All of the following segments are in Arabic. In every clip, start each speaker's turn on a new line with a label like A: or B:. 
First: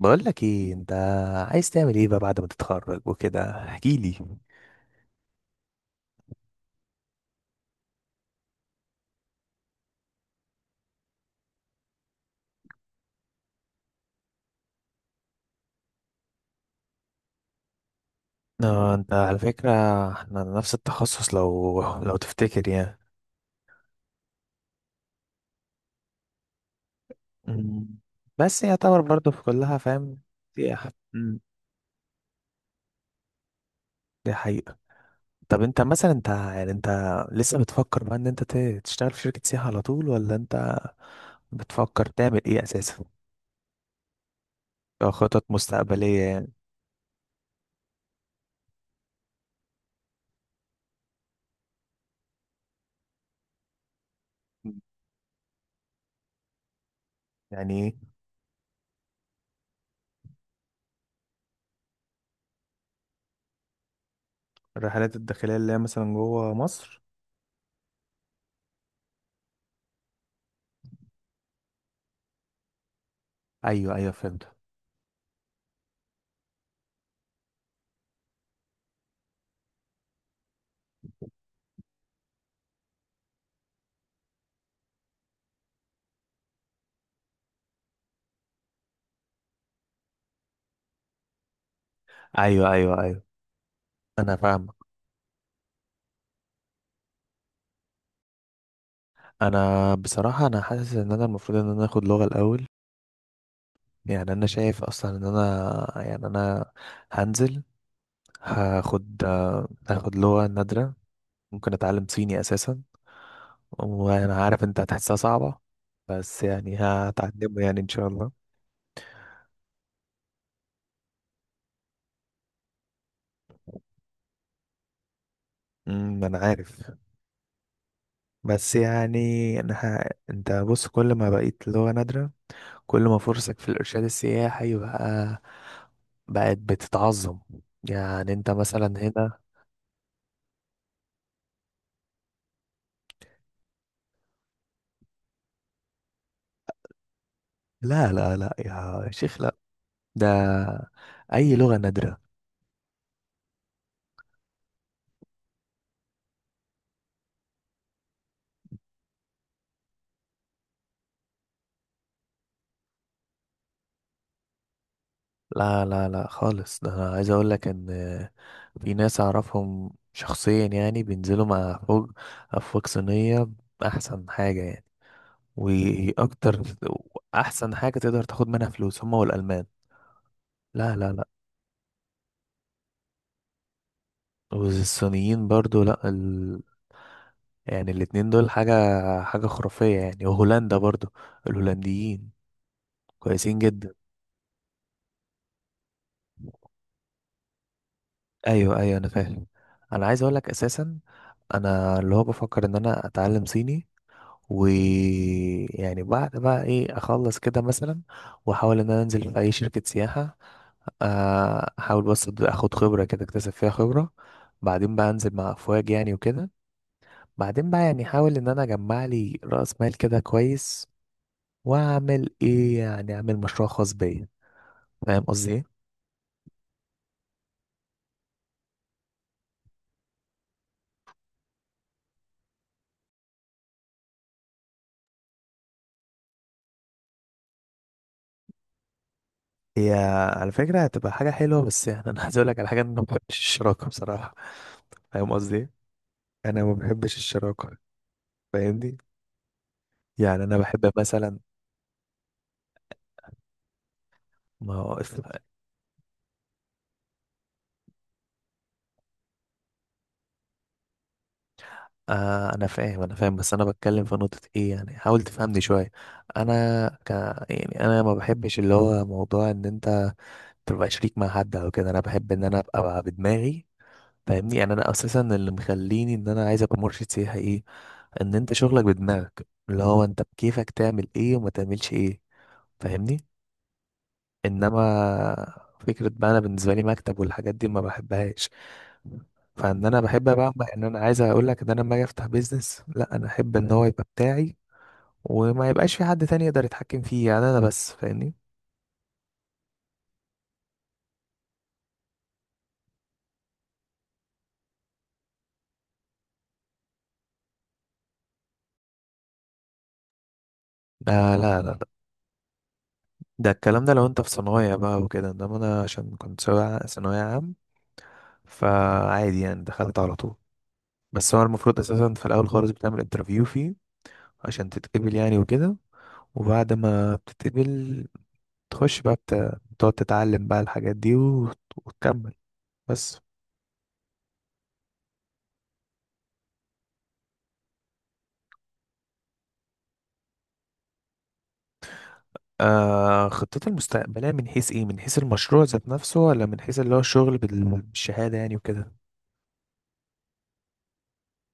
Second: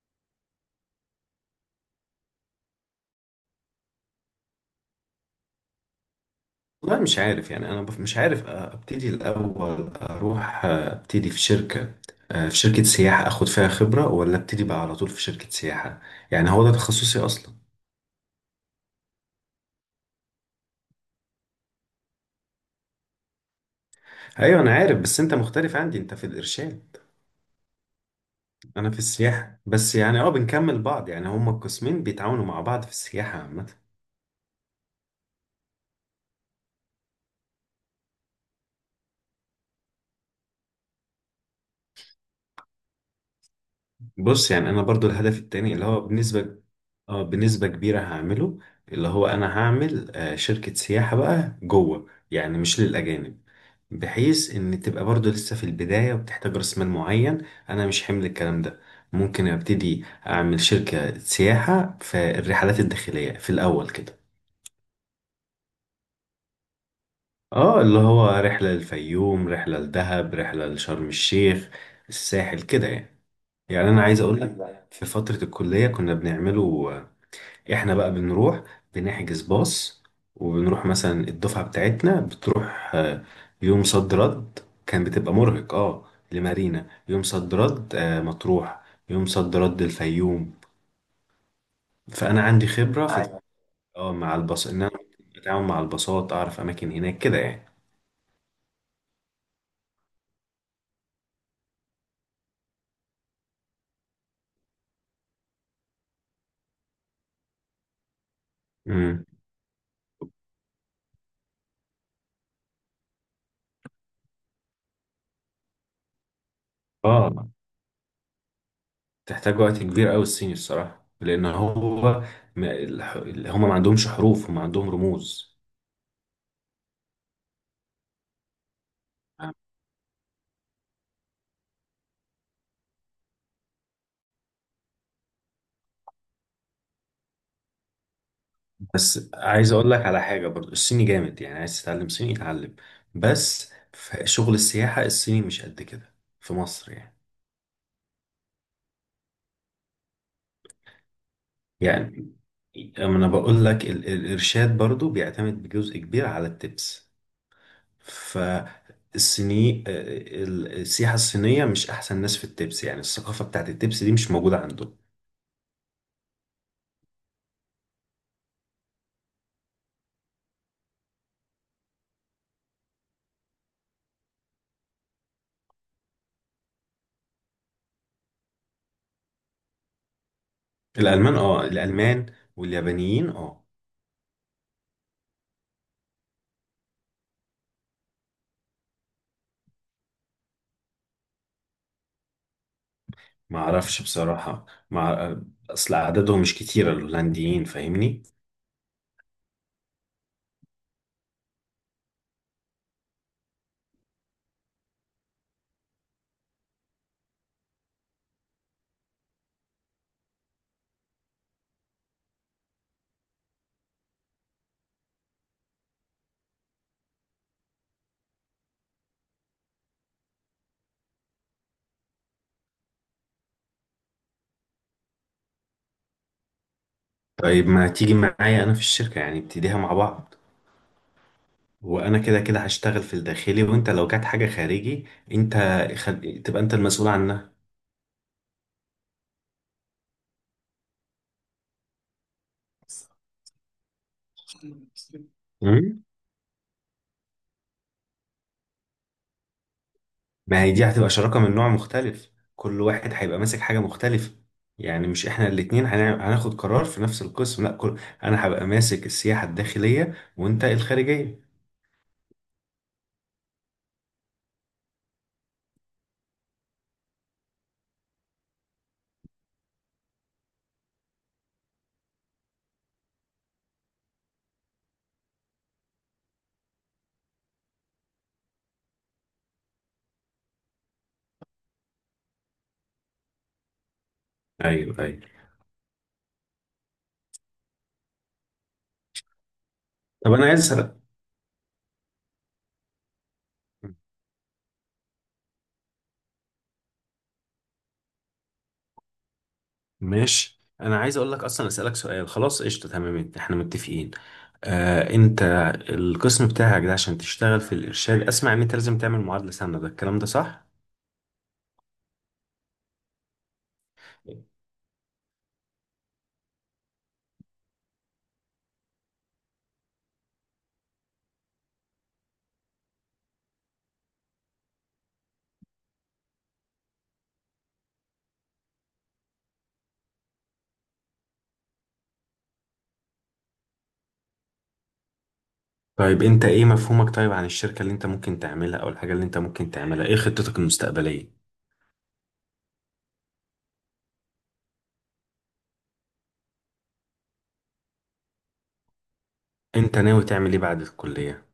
A: بقول لك ايه انت؟ عايز تعمل ايه بقى بعد ما تتخرج وكده، احكي لي.
B: والله مش عارف، يعني انا مش عارف ابتدي الاول. اروح ابتدي في شركه سياحه اخد فيها خبره، ولا ابتدي بقى على طول في شركه سياحه. يعني هو ده تخصصي اصلا.
A: آه، انت على فكرة احنا نفس التخصص، لو تفتكر يعني.
B: ايوه، انا عارف بس انت مختلف عندي، انت في الارشاد.
A: مم. بس
B: انا في
A: يعتبر برضه في
B: السياحه،
A: كلها
B: بس
A: فاهم.
B: يعني
A: دي
B: بنكمل بعض، يعني هما القسمين بيتعاونوا مع بعض في السياحه عامه.
A: دي حقيقة. طب انت مثلا، انت لسه بتفكر بقى ان تشتغل في شركة سياحة على طول، ولا انت بتفكر تعمل ايه اساسا؟
B: بص، يعني انا برضو الهدف
A: كخطط
B: التاني اللي هو
A: مستقبليه يعني.
B: بنسبه، اه بنسبه كبيره هعمله. اللي هو انا هعمل شركه سياحه بقى جوه، يعني مش للاجانب. بحيث ان تبقى برضو لسه في البداية وبتحتاج راس مال معين،
A: يعني
B: انا
A: ايه؟
B: مش حمل الكلام ده. ممكن ابتدي اعمل شركة سياحة في الرحلات الداخلية في الاول كده.
A: الرحلات الداخلية اللي هي مثلا جوه مصر.
B: اه، اللي هو رحلة للفيوم، رحلة لدهب، رحلة لشرم الشيخ، الساحل كده يعني. يعني
A: ايوه
B: انا
A: ايوه
B: عايز اقول
A: فهمت.
B: لك، في فترة الكلية كنا بنعمله. احنا بقى بنروح، بنحجز باص، وبنروح مثلا الدفعة بتاعتنا بتروح. يوم صد رد. كان بتبقى مرهق اه لمارينا يوم صد رد، مطروح يوم صد رد الفيوم. فأنا عندي
A: ايوه ايوه
B: خبرة في،
A: ايوه،
B: ايوه. اه، مع
A: انا
B: الباص
A: فاهم.
B: إن أنا بتعامل مع الباصات، أعرف أماكن هناك كده يعني.
A: انا بصراحة، انا حاسس ان انا المفروض ان انا اخد لغة الاول. يعني انا شايف اصلا ان انا يعني انا هنزل، هاخد
B: امم.
A: هاخد لغة نادرة. ممكن اتعلم صيني اساسا. وانا عارف انت هتحسها صعبة، بس يعني
B: اه،
A: هتعلمه يعني ان شاء الله.
B: تحتاج وقت كبير أوي الصيني الصراحة، لأن هو ما- الح- هما ما عندهمش حروف، هما عندهم رموز.
A: انا عارف، بس يعني انا انت بص، كل ما بقيت لغة نادرة، كل ما فرصك في الارشاد السياحي بقى بقت بتتعظم. يعني انت مثلا
B: بس
A: هنا.
B: عايز اقول لك على حاجه، برضو الصيني جامد، يعني عايز تتعلم صيني يتعلم. بس في شغل السياحه الصيني مش قد كده في مصر يعني.
A: لا لا لا يا شيخ، لا، ده اي لغة نادرة.
B: يعني، أما انا بقول لك الارشاد برضو بيعتمد بجزء كبير على التبس. فالصيني، السياحه الصينيه مش احسن ناس في التبس، يعني الثقافه بتاعت التبس دي مش موجوده عندهم.
A: لا لا لا خالص، ده انا عايز اقول لك ان في ناس اعرفهم شخصيا يعني بينزلوا مع فوق افواج صينية. احسن حاجة يعني، واكتر. احسن حاجة تقدر تاخد منها فلوس هما والالمان. لا لا لا.
B: الالمان، الالمان واليابانيين، اه.
A: والصينيين برضو، لا يعني الاتنين دول حاجة خرافية يعني. وهولندا برضو، الهولنديين كويسين
B: ما
A: جدا.
B: اعرفش بصراحه، مع اصل عددهم مش كتير الهولنديين، فاهمني؟
A: ايوه ايوه انا فاهم. انا عايز اقول لك اساسا، انا اللي هو بفكر ان انا اتعلم صيني. ويعني بعد بقى ايه، اخلص كده مثلا، واحاول ان انا انزل في اي شركة سياحة. احاول بس اخد خبرة، كده اكتسب فيها خبرة. بعدين بقى انزل مع افواج يعني وكده. بعدين بقى يعني احاول ان انا اجمع لي رأس مال كده كويس. واعمل ايه يعني، اعمل مشروع خاص بيا. فاهم قصدي ايه؟
B: طيب، ما تيجي معايا انا في الشركة، يعني ابتديها مع بعض. وانا كده كده هشتغل في الداخلي، وانت لو جات حاجة خارجي، انت تبقى انت المسؤول عنها.
A: هي على فكرة هتبقى حاجة حلوة، بس يعني انا عايز اقول لك على حاجة، إن انا ما بحبش الشراكة بصراحة. فاهم قصدي ايه؟
B: مم.
A: انا ما بحبش الشراكة، فاهمني. يعني انا
B: ما هي دي
A: بحب
B: هتبقى
A: مثلا
B: شراكة من نوع مختلف، كل واحد هيبقى ماسك حاجة مختلفة.
A: ما هو
B: يعني
A: اس-
B: مش احنا الاتنين هناخد قرار في نفس القسم، لا كل... انا هبقى ماسك السياحة الداخلية، وانت الخارجية.
A: آه، انا فاهم انا فاهم، بس انا بتكلم في نقطة ايه، يعني حاول تفهمني شوية. انا ك يعني انا ما بحبش اللي هو موضوع ان انت تبقى شريك مع حد او كده. انا بحب ان انا ابقى بدماغي، فاهمني. يعني انا اساسا اللي مخليني ان انا عايز ابقى مرشد سياحي، ايه ان انت شغلك بدماغك، اللي هو انت بكيفك تعمل ايه وما تعملش ايه. فاهمني. انما
B: ايوه، ايوه.
A: فكرة بقى انا بالنسبة لي مكتب والحاجات دي ما بحبهاش. فان انا بحب
B: طب انا
A: بقى،
B: عايز
A: ان
B: اسالك.
A: انا عايز اقول لك ان انا لما اجي افتح بيزنس، لا انا احب ان هو يبقى بتاعي. وما يبقاش في حد تاني يقدر يتحكم فيه، يعني انا بس، فاهمني.
B: ماشي، انا عايز اقول لك اصلا، اسالك سؤال، خلاص قشطه، تمام احنا متفقين. انت القسم بتاعك ده عشان تشتغل في الارشاد، اسمع ان انت لازم تعمل معادله سنه، ده الكلام ده صح؟
A: لا لا لا لا. ده الكلام ده لو انت في صنايع بقى وكده. انما انا عشان كنت ثانوية عام، فعادي يعني، دخلت على طول. بس هو المفروض اساسا في الاول خالص بتعمل انترفيو فيه عشان تتقبل يعني وكده. وبعد ما بتتقبل، تخش بقى بتقعد تتعلم بقى الحاجات دي وتكمل بس.
B: طيب، انت ايه مفهومك طيب عن الشركه اللي انت ممكن تعملها، او الحاجه اللي انت ممكن تعملها، ايه خطتك المستقبليه؟
A: آه، خطتي المستقبلية من حيث ايه؟ من حيث المشروع ذات نفسه، ولا من حيث اللي هو الشغل بالشهادة يعني وكده؟
B: انت ناوي تعمل ايه بعد الكليه؟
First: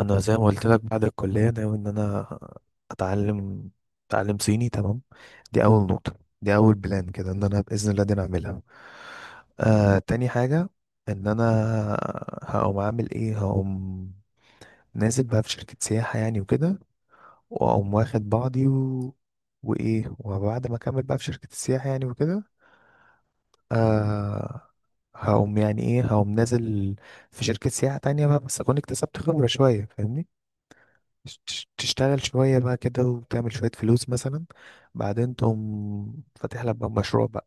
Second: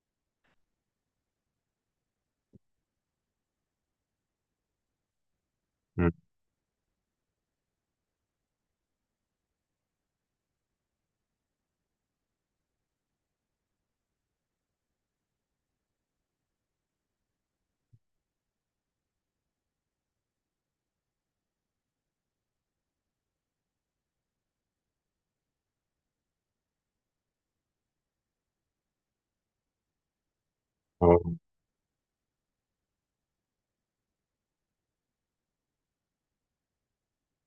A: انا زي ما قلت لك، بعد الكلية ناوي ان انا اتعلم اتعلم صيني تمام. دي اول
B: مم.
A: نقطة. دي اول بلان كده، ان انا بإذن الله دي نعملها. آه، تاني حاجة، ان انا هقوم اعمل ايه، هقوم نازل بقى في شركة سياحة يعني وكده. واقوم واخد بعضي وايه، وبعد ما اكمل بقى في شركة السياحة يعني وكده. آه، هقوم يعني ايه، هقوم نازل في شركة سياحة تانية بقى، بس اكون اكتسبت خبرة شوية فاهمني.
B: آه.
A: تشتغل شوية بقى كده وتعمل شوية فلوس مثلا. بعدين تقوم فاتح لك بقى مشروع بقى،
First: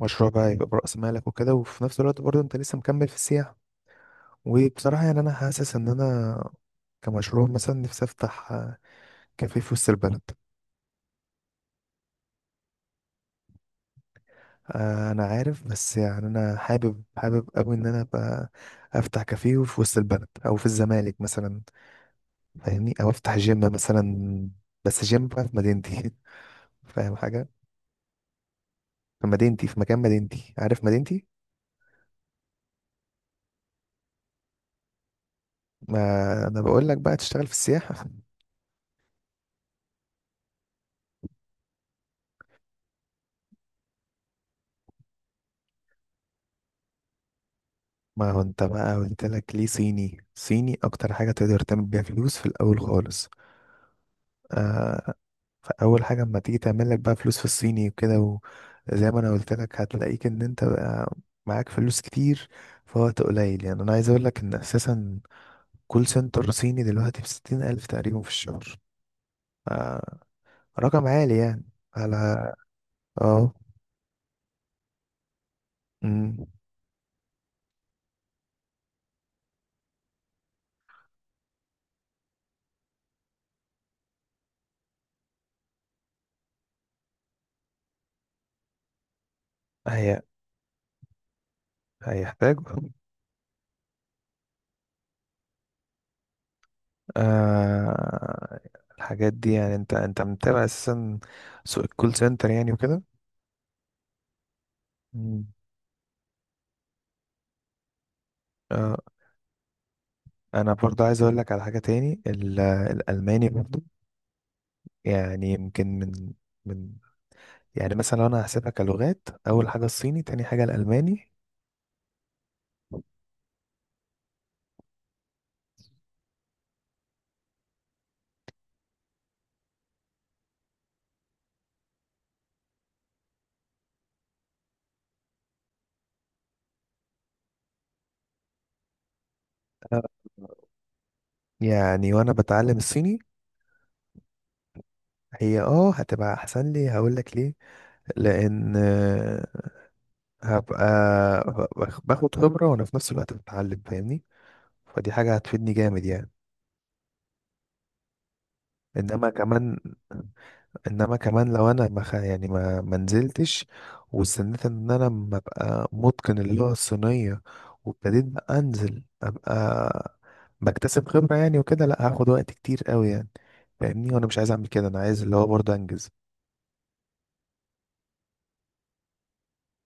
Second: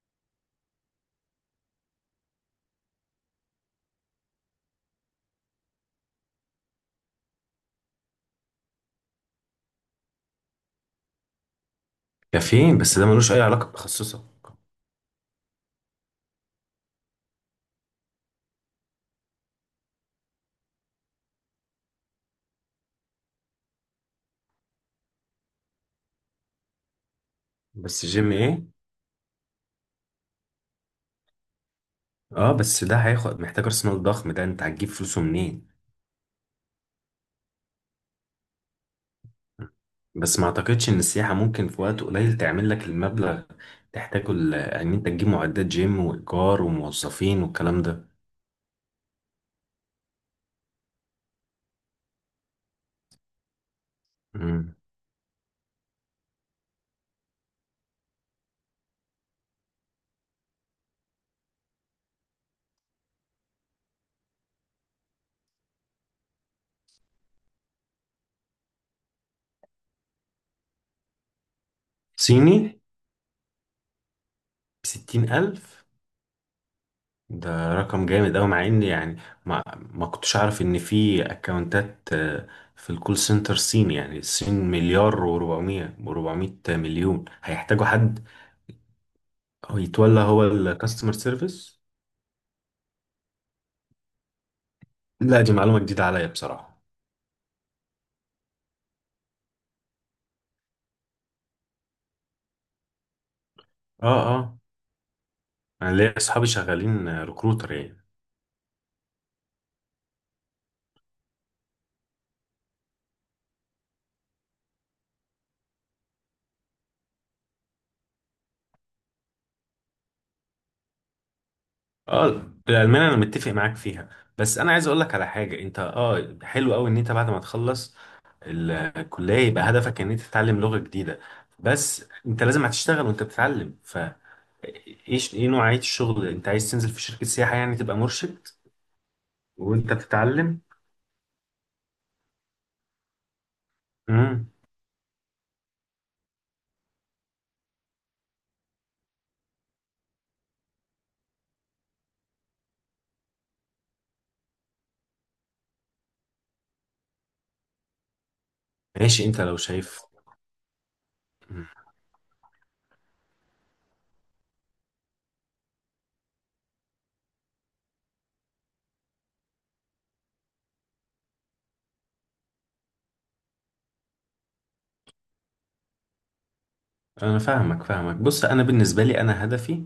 A: مشروع بقى يبقى برأس مالك وكده. وفي نفس الوقت برضه انت لسه مكمل في السياحة. وبصراحة يعني انا حاسس ان انا كمشروع مثلا نفسي افتح كافيه في وسط البلد.
B: كافيين؟ بس ده ملوش اي علاقه بتخصصك.
A: آه، انا عارف، بس يعني انا حابب قوي ان انا ابقى افتح كافيه في وسط البلد او في الزمالك مثلا. فاهمني، او افتح جيم مثلا، بس جيم بقى في مدينتي. فاهم حاجه؟
B: بس جيم ايه؟
A: في مدينتي، في مكان مدينتي، عارف مدينتي.
B: اه، بس ده هياخد، محتاج راس مال ضخم، ده انت هتجيب فلوسه منين؟
A: ما انا بقول لك بقى تشتغل في السياحه.
B: بس ما اعتقدش ان السياحة ممكن في وقت قليل تعمل لك المبلغ تحتاجه ان انت تجيب معدات جيم وايجار وموظفين والكلام ده.
A: ما هو انت بقى قلت لك ليه، صيني اكتر حاجه تقدر تعمل بيها فلوس في الاول خالص.
B: مم.
A: آه، فاول حاجه اما تيجي تعمل لك بقى فلوس في الصيني وكده، وزي ما انا قلت لك، هتلاقيك ان انت بقى معاك فلوس كتير في وقت قليل. يعني انا عايز اقول لك ان اساسا، كول سنتر صيني دلوقتي بستين الف تقريبا في الشهر. آه، رقم عالي يعني، على...
B: صيني؟
A: اه.
B: بستين الف؟
A: أمم.
B: ده رقم جامد اوي، مع ان يعني ما كنتش اعرف ان في اكونتات. في الكول سنتر صيني، يعني الصين مليار و400 مليون هيحتاجوا حد، هو يتولى
A: هي
B: هو الكاستمر سيرفيس.
A: هيحتاج.
B: لا، دي معلومة جديدة عليا بصراحة.
A: آه... الحاجات دي، يعني انت متابع اساسا سوق الكول سنتر يعني وكده.
B: اه، اه.
A: أمم.
B: انا ليا اصحابي شغالين ريكروتر.
A: آه... انا برضه عايز اقول لك على حاجة تاني الالماني برضه. يعني يمكن من من يعني مثلا، لو انا هحسبها كلغات، اول حاجة الصيني، تاني حاجة الالماني.
B: اه، الألمانية أنا متفق معاك فيها. بس أنا عايز أقول لك على حاجة، أنت حلو أوي إن أنت بعد ما تخلص الكلية، يبقى هدفك إن أنت تتعلم لغة جديدة. بس أنت لازم هتشتغل وأنت بتتعلم، ف إيه نوعية الشغل، أنت عايز تنزل في شركة سياحة يعني تبقى مرشد وأنت بتتعلم.
A: يعني وانا بتعلم الصيني
B: امم.
A: هي هتبقى احسن لي، هقول لك ليه. لان هبقى باخد خبرة وانا في نفس الوقت بتعلم، فاهمني. فدي حاجة هتفيدني جامد يعني.
B: ماشي،
A: انما
B: أنت لو
A: كمان،
B: شايف.
A: انما كمان لو انا ما خ- يعني ما نزلتش، واستنيت ان انا ما ابقى متقن اللغه الصينيه، وابتديت بقى انزل ابقى بكتسب خبره يعني وكده، لا هاخد وقت كتير قوي يعني. فاهمني، وانا مش عايز اعمل كده، انا عايز اللي هو برضه انجز.
B: انا فاهمك فاهمك، بص انا بالنسبه لي انا هدفي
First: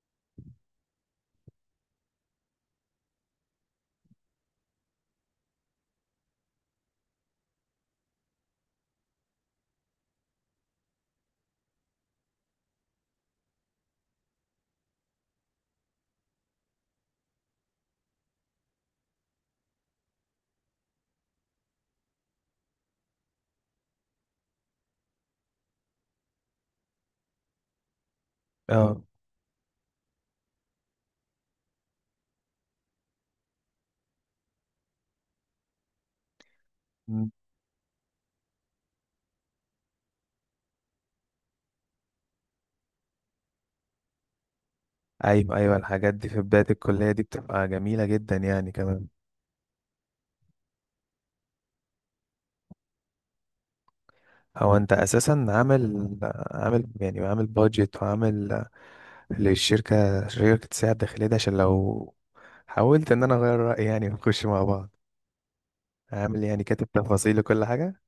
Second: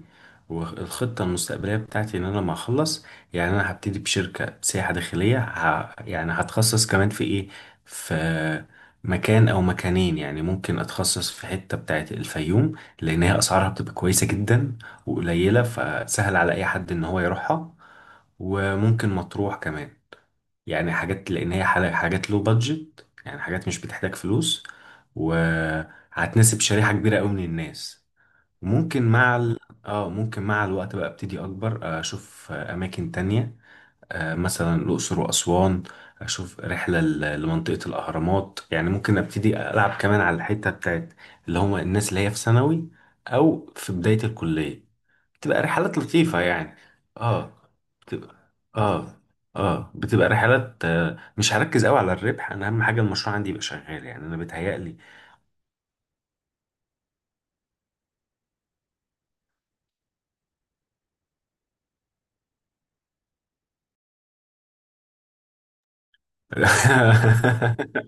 B: والخطه المستقبليه بتاعتي، ان انا لما اخلص يعني، انا هبتدي بشركه سياحه داخليه، يعني هتخصص كمان في ايه، في مكان او مكانين. يعني ممكن اتخصص في حته بتاعت الفيوم، لان هي اسعارها بتبقى كويسه جدا وقليله، فسهل على اي حد ان هو يروحها. وممكن مطروح كمان، يعني حاجات لان هي حاجات لو بادجت، يعني حاجات مش بتحتاج فلوس، وهتناسب شريحة كبيرة قوي من الناس.
A: اه.
B: ممكن مع ال... اه، ممكن مع الوقت بقى ابتدي اكبر، اشوف اماكن تانية، مثلا الاقصر واسوان. اشوف رحلة
A: مم.
B: لمنطقة الاهرامات، يعني ممكن ابتدي العب كمان على الحتة بتاعت اللي هم الناس اللي هي في ثانوي او في بداية الكلية.
A: ايوه
B: بتبقى
A: ايوه،
B: رحلات
A: الحاجات دي
B: لطيفة
A: في بدايه
B: يعني.
A: الكليه دي
B: اه.
A: بتبقى جميله جدا
B: بتبقى.
A: يعني كمان.
B: اه. اه، بتبقى رحلات. مش هركز قوي على الربح، انا اهم حاجة المشروع عندي يبقى شغال، يعني انا
A: هو انت
B: بيتهيألي.
A: اساسا عامل يعني، عامل بادجت، وعامل للشركه، شركه السياحه الداخليه دي؟ عشان لو حاولت ان انا اغير رايي يعني ونخش مع بعض، عامل يعني كاتب تفاصيل وكل حاجه؟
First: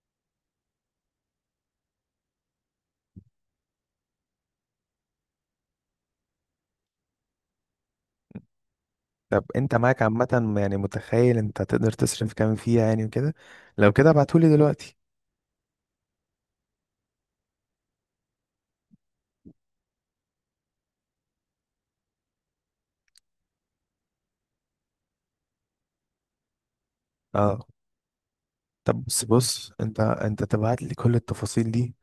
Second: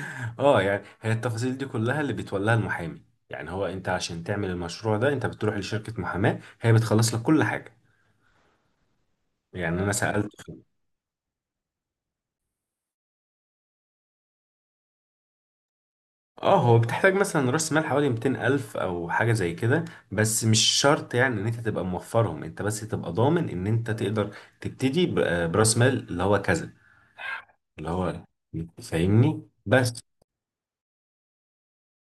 B: اه، يعني هي التفاصيل دي كلها اللي بيتولاها المحامي. يعني هو انت عشان تعمل المشروع ده، انت بتروح لشركة محاماة هي بتخلص لك كل حاجة.
A: طب انت
B: يعني انا
A: معاك
B: سألت.
A: عامه يعني، متخيل انت تقدر تصرف كام فيها يعني وكده؟ لو كده ابعتهولي دلوقتي.
B: اه، هو بتحتاج مثلا راس مال حوالي 200 ألف أو حاجة زي كده. بس مش شرط يعني إن أنت تبقى موفرهم، أنت بس تبقى ضامن إن أنت تقدر تبتدي براس مال اللي هو كذا،
A: اه.
B: اللي هو،
A: طب بص
B: فاهمني؟
A: بص،
B: بس
A: انت تبعت لي كل التفاصيل دي،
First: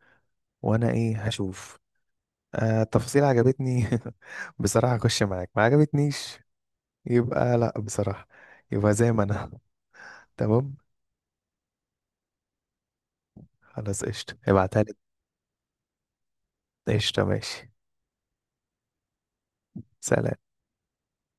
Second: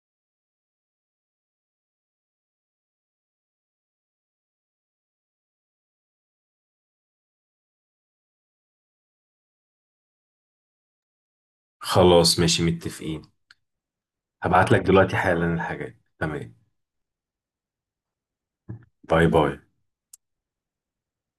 A: وانا ايه، هشوف. التفاصيل عجبتني، بصراحه اخش معاك. ما عجبتنيش يبقى، لا بصراحه، يبقى زي ما انا. تمام،
B: خلاص، ماشي متفقين.
A: خلاص قشطه،
B: هبعت لك
A: ابعتها لي.
B: دلوقتي حالا الحاجات، تمام.
A: قشطه، ماشي،
B: باي باي.
A: سلام.